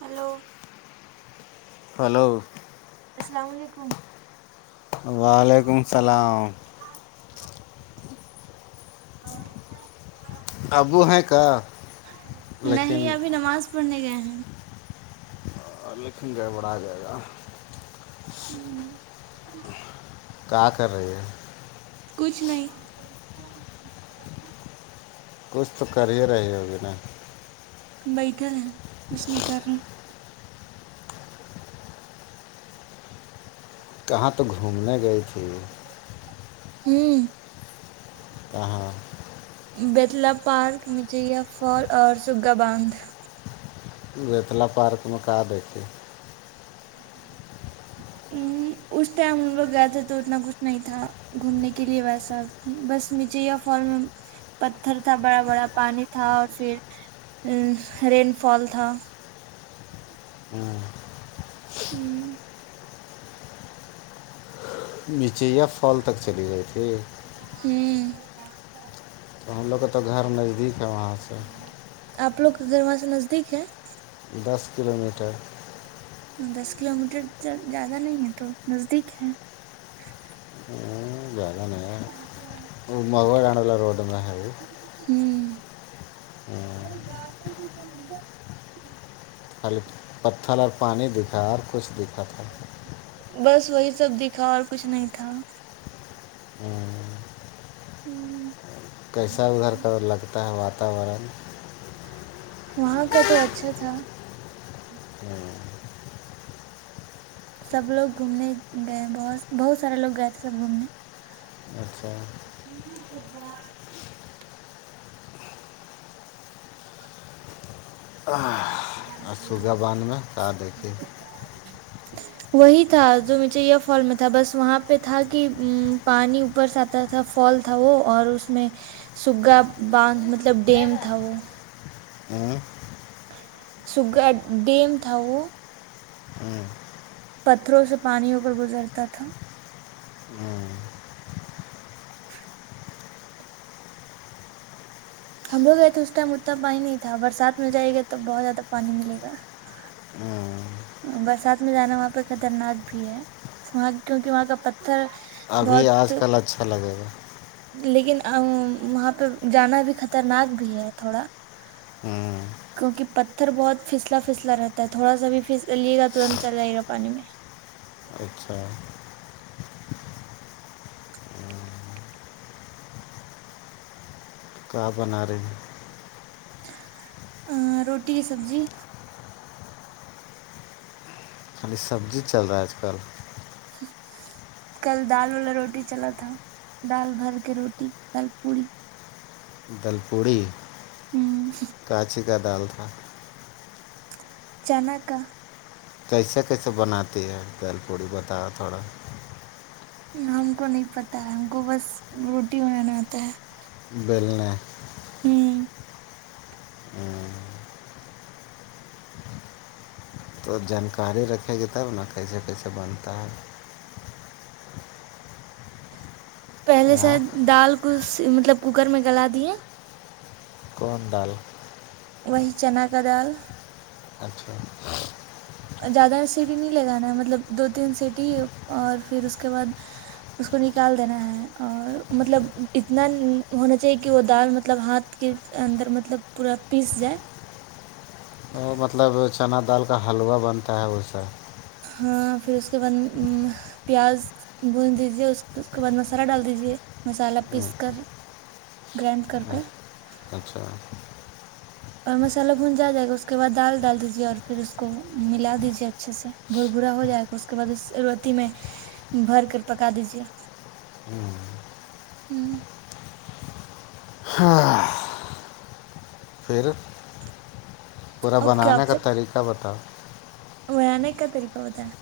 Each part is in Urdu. ہیلو ہلو السلام علیکم وعلیکم السلام ابو ہیں کا لیکن پنے گ ہے ہیں لیکن گڑبڑ آ جائے گا ہوں کا کر رہی ہے کچھ نہیں کچھ تو کر ہی رہے ہوگی نا بیٹھا ہے کچ نہیں کر رہ کہاں تو گھومنے گئی تھی ہوں ہ ہاں بیتلا پارک مجیا فال اور سگا باندھ بیتلا پارک میں کہ دیتے ا اس ٹائم ان لوگ گیا تھا تو اتنا کچھ نہیں تھا گھومنے کے لیے بس اب بھی بس مجھے یا فال میں پتھر تھا بڑا بڑا پانی تھا اور پھر ا رین فال تھا ہوں نیچے یا پھال تک چلی گئی تھی ہوں تو ہم لوگ کے تو گھر نزدیک ہے وہاں سے آپ لوگ کے گھر وہاں سے نزدیک ہے دس کلو میٹر دس کلو میٹر زیادہ نہیں ہے تو نزدیک ہے زیادہ نہیں وہ مغو آنے والا روڈ میں ہے وہ ہوں پتھر اور پانی دکھا اور کچھ دکھا تھا بس وہی سب دکھا اور کچھ نہیں تھا ہوں کیسا ادھر کا لگتا ہے واتاورن وہاں کا تو اچھا تھا سب لوگ گھومنے گئے بہت بہت سارے لوگ گئے تھے سب گھومنے اچھا [unintelligible] سوگ باندھ میں کا دیتے وہی تھا جو میے فال میں تھا بس وہاں پہ تھا کہ پانی اوپرس آتا تھا فال تھا وہ اور اس میں سگا باند مطلب ڈیم تھا وہ ہوں سگا ڈیم تھاؤ ہوں پتھروں سے پانی ہو کر گزرتا تھا ہم لوگ یہ تھے اس ٹائم اتنا پانی نہیں تھا برسات میں جائے گا تو بہت زیادہ پانی ملےا برسات میں جانا وہاں پہ خطرناک بھی ہے وہاں کیونکہ وہاں کا پتھر ابھی بہت آج کل اچھا لگے گا لیکن وہاں پہ جانا بھی خطرناک بھی ہے تھوڑا ہوں کیونکہ پتھر بہت پھسلا پھسلا رہتا ہے تھوڑا سا بھی پس لیے گا ترنت چل جائے گا پانی میں اچھا کہ بنا رہے ہیں روٹی کی سبزی نی سبزی چل رہا ہے آج کل [unintelligible] کل دال والا روٹی چلا تھا دال بھر کے روٹی دال پوڑی دل پڑی ہوں کانچی کا دال تھا چناک کیسے کیسے بناتی ہے دال پوڑی بتاؤ تھوڑا ہم کو نہیں پت ہے ہم کو بس روٹی بنانا آتا ہے بل ہوں ہوں تو جانکاری رکھے گی تب نا کیسے کیسے بنتا ہے پہلے ہاں سے دال کو مطلب کوکر میں گلا دیے کون ڈال وہی چنا کا دال اچھا زیادہ سیٹی نہیں لگانا ہے مطلب دو تین سیٹی اور پھر اس کے بعد اس کو نکال دینا ہے اور مطلب اتنا ہونا چاہیے کہ وہ دال مطلب ہاتھ کے اندر مطلب پورا پیس جائے وہ مطلب چنا دال کا حلوہ بنتا ہے اسا ہاں پھر اس کے بعد پیاز بھج دیجے اس کے بعد مسالہ ڈال دیجے مسالہ ہوں، پیس کر گرڈ کرک اچھا اور مسالہ بھن جا جائے گا اس کے بعد دال ڈال دیجیے اور پھر اس کو ملا دیجیے اچھے سے بور بورا ہو جائے گا اس کے بعد اس اوتی میں بھر کر پکا دیجے ہوں ہاں پھر پورا اب بنانے کا طریقہ بتاؤ وہ انے کا پری کے ہوتا ہے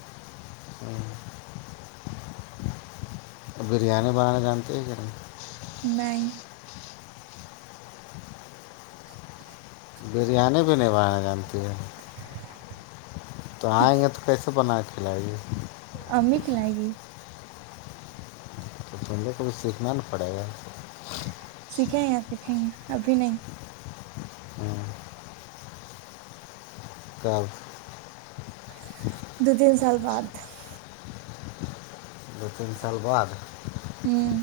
بریانی بنانا جانتی ہے کیاھر نہیں بریانی بھی نہیں بانا جانتی ہے تو آئیں گے تو کیسے بنا کے کلے امت ل گی تو دھندے کو بھی سیکھنا ن پڑے گا سیکھیں یا سیکھیں ہیں ابھی نہیں تو دو تین سال بعد دو تین سال بعد ہوں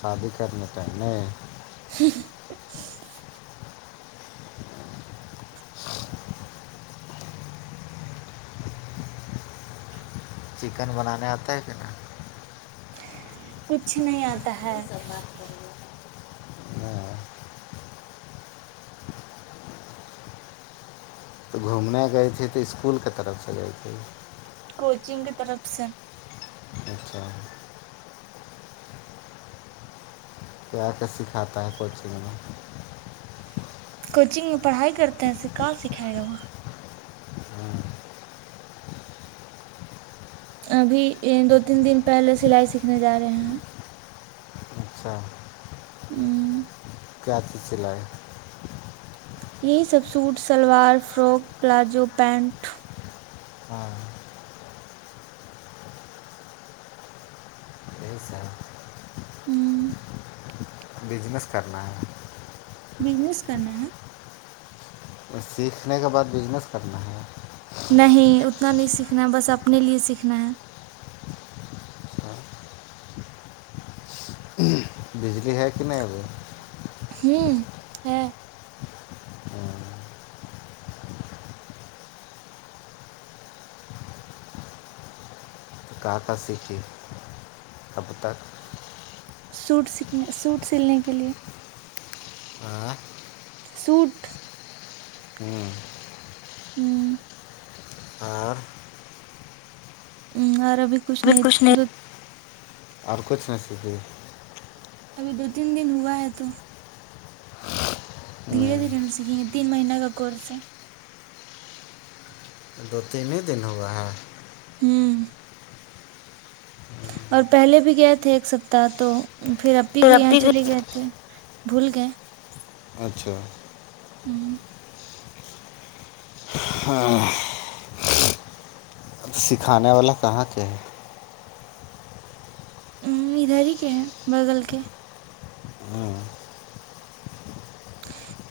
شادی کرنے پہنے [unintelligible] چکن بنانے آتا ہے کہ ن کچھ نہیں آتا ہے یہ سب بات کر رہے ہیں ہاں، تو گھومنے گئے تھ تو اسکول کے طرف سے جائے تھ کوچنگ کی طرف سے اچھا پ آ کے سکھاتا ہے کوچنگ میں کوچنگ میں پڑھائی کرتے ہیں کہاں سکھائے گا وہاں ابھی دو تین دن پہلے سلائی سیکھنے جا رہے ہیں اچھا ہوں کیا چیز چلا ہے یہی سب suit salwar frock palazzo pant ہاں صی سر ہوں بزنس کرنا ہے بزنس کرنا ہے اور سیکھنے کے بعد بزنس کرنا ہے نہیں اتنا نہیں سیکھنا ہے بس اپنے لیے سیکھنا ہے اچھا ہوں بجلی ہے کہ نہیں اب ہوں ہے کا کر سیکھے تب تک سوٹ سنے سوٹ سلنے کے لیے [unintelligible] سوٹ ہوں ہوں ہاں ہ عرب کچھ نہیں اور کچھ نہیں سیک ابھی دو تین دن ہوا ہے تو دھیرے دھیرے ن سیکھیں گے تین مہینہ کا کورس ہے دو تین ہی دن ہوا ہے ہوں اور پہلے بھی گئے تھے ایک سپتاہ تو پھر اب بھی یہاں ترقی کی چلے گئے تھے بھول گ اچھا ہوں ہاں سکھانے والا کہاں کے ہے ا ادھر ہی کے ہیں بغل کے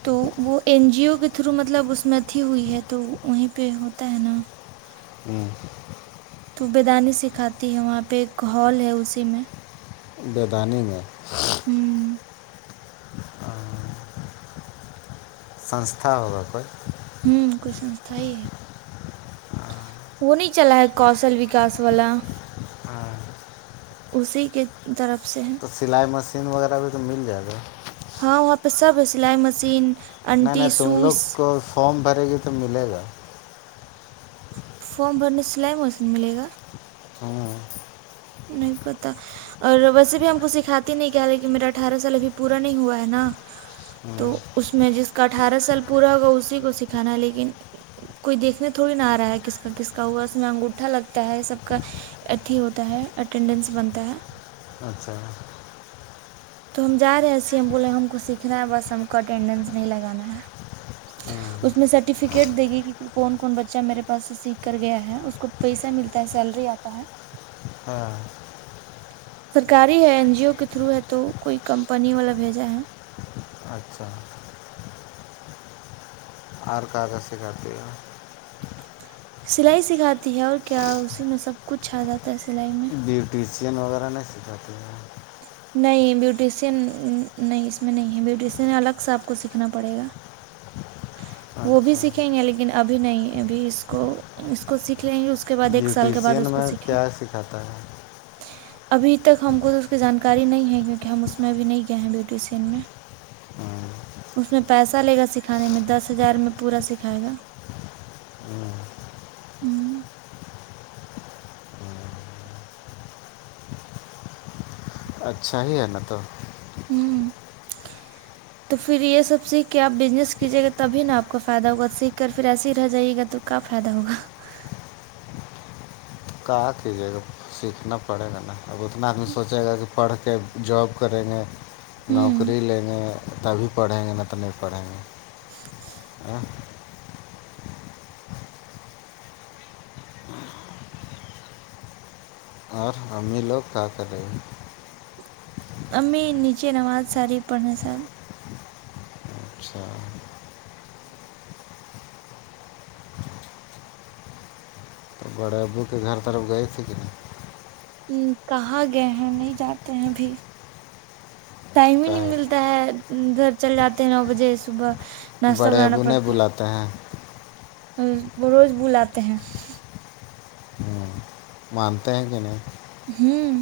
تو وہ این جیو کے تھرو مطلب اس میں اھی ہوئی ہے تو وہیں پہ ہوتا ہے نا ہوں تو بیدانی سکھاتی ہے وہاں پہ ایک ہال ہے اسی میں بیدانی میں ہوں سنسھا ہوگا کوئی ہوں کوئی سستھا ہی ہے وہ نہیں چلا ہے کوشل وکاس والا ہاں اسی کے طرف سے ہے تو سلائی مشین وغیرہ بھی تو مل جات گا ہاں وہاں پہ سب ہے سلائی مشین نہیں نہیں انٹی تم لوگ سوئس کو فارم بھرے گی تو ملے گا فارم بھرنے سے سلائی مشین ملے گا ہوں نہیں پتا اور ویسے بھی ہم کو سکھاتی نہیں کیا لیکن میرا اٹھارہ سال ابھی پورا نہیں ہوا ہے نا تو ہوں اس میں جس کا اٹھارہ سال پورا ہوگا اسی کو سکھانا لیکن کوئی دیکھنے تھوڑی نہ آ رہا ہے کس کا کس کا ہوا اس میں انگوٹھا لگتا ہے سب کا اھی ہوتا ہے اٹینڈنس بنتا ہے اچھا تو ہم جا رہے ہیں سیم بولے ہم کو سیکھنا ہے بس ہم کو اٹینڈینس نہیں لگانا ہے [unintelligible] اس میں سرٹیفکیٹ دے گی کہ کون کون بچہ میرے پاس سے سیکھ کر گیا ہے اس کو پیسہ ملتا ہے سیلری آتا ہے ہاں سرکاری ہے این جی او کے تھرو ہے تو کوئی کمپنی والا بھیجا ہے اچھا اور کاغذ سکھاتی ہے سلائی سکھاتی ہے اور کیا اسی میں سب کچھ آ جاتا ہے سلائی میں بیوٹیشین وغیرہ نہیں سکھاتے ہیں نہیں بیوٹیسین نہیں اس میں نہیں ہے بیوٹیسین الگ سے آپ کو سیکھنا پڑے گا وہ بھی اچھا سیکھیں گے لیکن ابھی نہیں ابھی اس کو اس کو سیکھ لیں گے اس کے بعد ایک سال کے بعد بیوٹیشین اس کو میں سیکھیں گے۔ کیا سکھاتا ہے ابھی تک ہم کو تو اس کی جانکاری نہیں ہے کیونکہ ہم اس میں ابھی نہیں گئے ہیں بیوٹی سین میں اس میں پیسہ لے گا س سکھانے میں دس ہزار میں پورا سکھائے گا ہ اچھا ہی ہے نا تو ہوں [inaudible] تو پھر یہ سب سیکھ کے آپ بزنس کیجیے گا تبھی نا آپ کو فائدہ ہوگا سیکھ کر پھر ایس ہی رہ جائی گا تو کا فائدہ ہوگا کہک جے گا سیکھنا پڑے گا نا اب اتنا آدمی سوچے گا کہ پڑھ کے جاب کریں گے ہوں نوکری لیں گے تبھی پڑھیں گے نہ تو نہیں پڑھیں گے ا اور ا لوگ کا کرے ہیں امی نیچے نماز ساری پڑھنے سر اچھا تو بڑے ابو کے گھر طرف گئے تھے کہ نہیں کہاں گئے ہیں نہیں جانے ہیںب ٹائم ہی کا نہیں ہے ملتا ہے گھر چل جاتے ہیں نو بجے صبح ناشتہ بڑے بنانا ابونے بلاتے ہیں ہ روز بلاتے ہیں مانتے ہیں کہ نہیں ہوں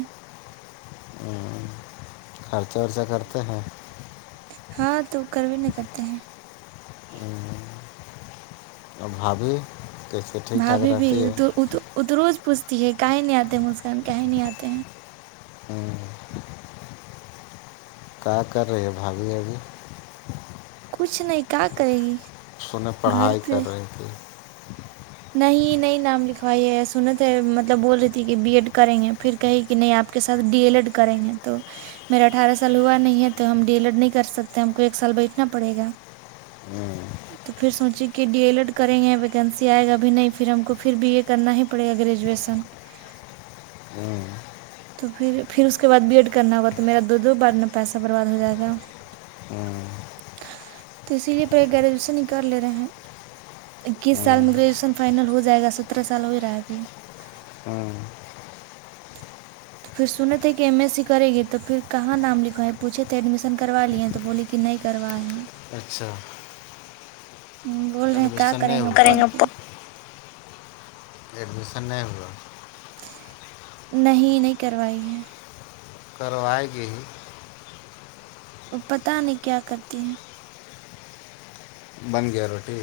خرچہ رچہ کرتے ہیں ہاں تو کروے نہیں کرتے ہیں اباب بھاابھی بھی اتروج پوچھتی ہے کہیں نہیں آتے مسکان کہیں نہیں آتے ہیں کیا کر رہی ہے بھاابھی ابھی کچھ نہیں کیا کرے گی سہیں گھر پڑھائی پہ کر رہی تھی نہیں نہیں نام لکھوائی سنت ہے مطلب بول رہی تھی کہ بی ایڈ کریں گے پھر کہیں کہ نہیں آپ کے ساتھ ڈی ایل ایڈ کریں گے تو میرا اٹھارہ سال ہوا نہیں ہے تو ہم ڈیلڈ نہیں کر سکتے ہم کو ایک سال بیٹھنا پڑے گا تو پھر سوچے کہ ڈی ایلڈ کریں گے ویکینسی آئے گا ا نہیں پھر ہم کو پھر بی ا کرنا ہی پڑے گا گریجویشن تو پھر پھر اس کے بعد بی ایڈ کرنا ہوگا تو میرا دو دو بارد میں پیسہ برباد ہو جائے گا ہوں تو اسی لیے پے گریجویشن ہی کر لے رہے ہیں اکیس سال میں گریجویشن فائنل ہو جائے گا سترہ سال ہو رہا ہےبھی ہاں تو پھر سنے تھے کہ ایم ایس سی کرے گی تو پھر کہاں نام لکھوایں پوھے تھے ایڈمیشن کروا لیے ہیں تو بولی کہ نہیں ہی کروائے ہیں اچھا ہ بول رہے ہیں کیا ایڈمیشن کریں نہیں گے ہوا ا پڑھ کے پ- ایڈمیشن نہیں ہوا نہیں نہیں کروائی ہے کروائے گی ہی پتا نہیں کیا کرتی ہے بن گیا روٹی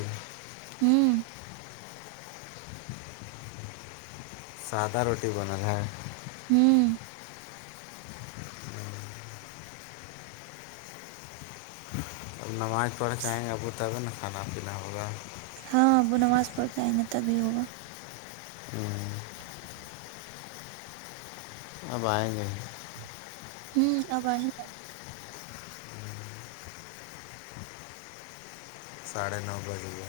ہوں سادہ روٹی بنا ہے ہوں اب نماز پڑھ کے آئیں گے اب تبھی نا کھانا پینا ہوگا ہاں وہ نماز پڑھ کے آئیں گے تبھی ہوگا اب آئیں گے ہوں اب ہے ساڑھے نو بجے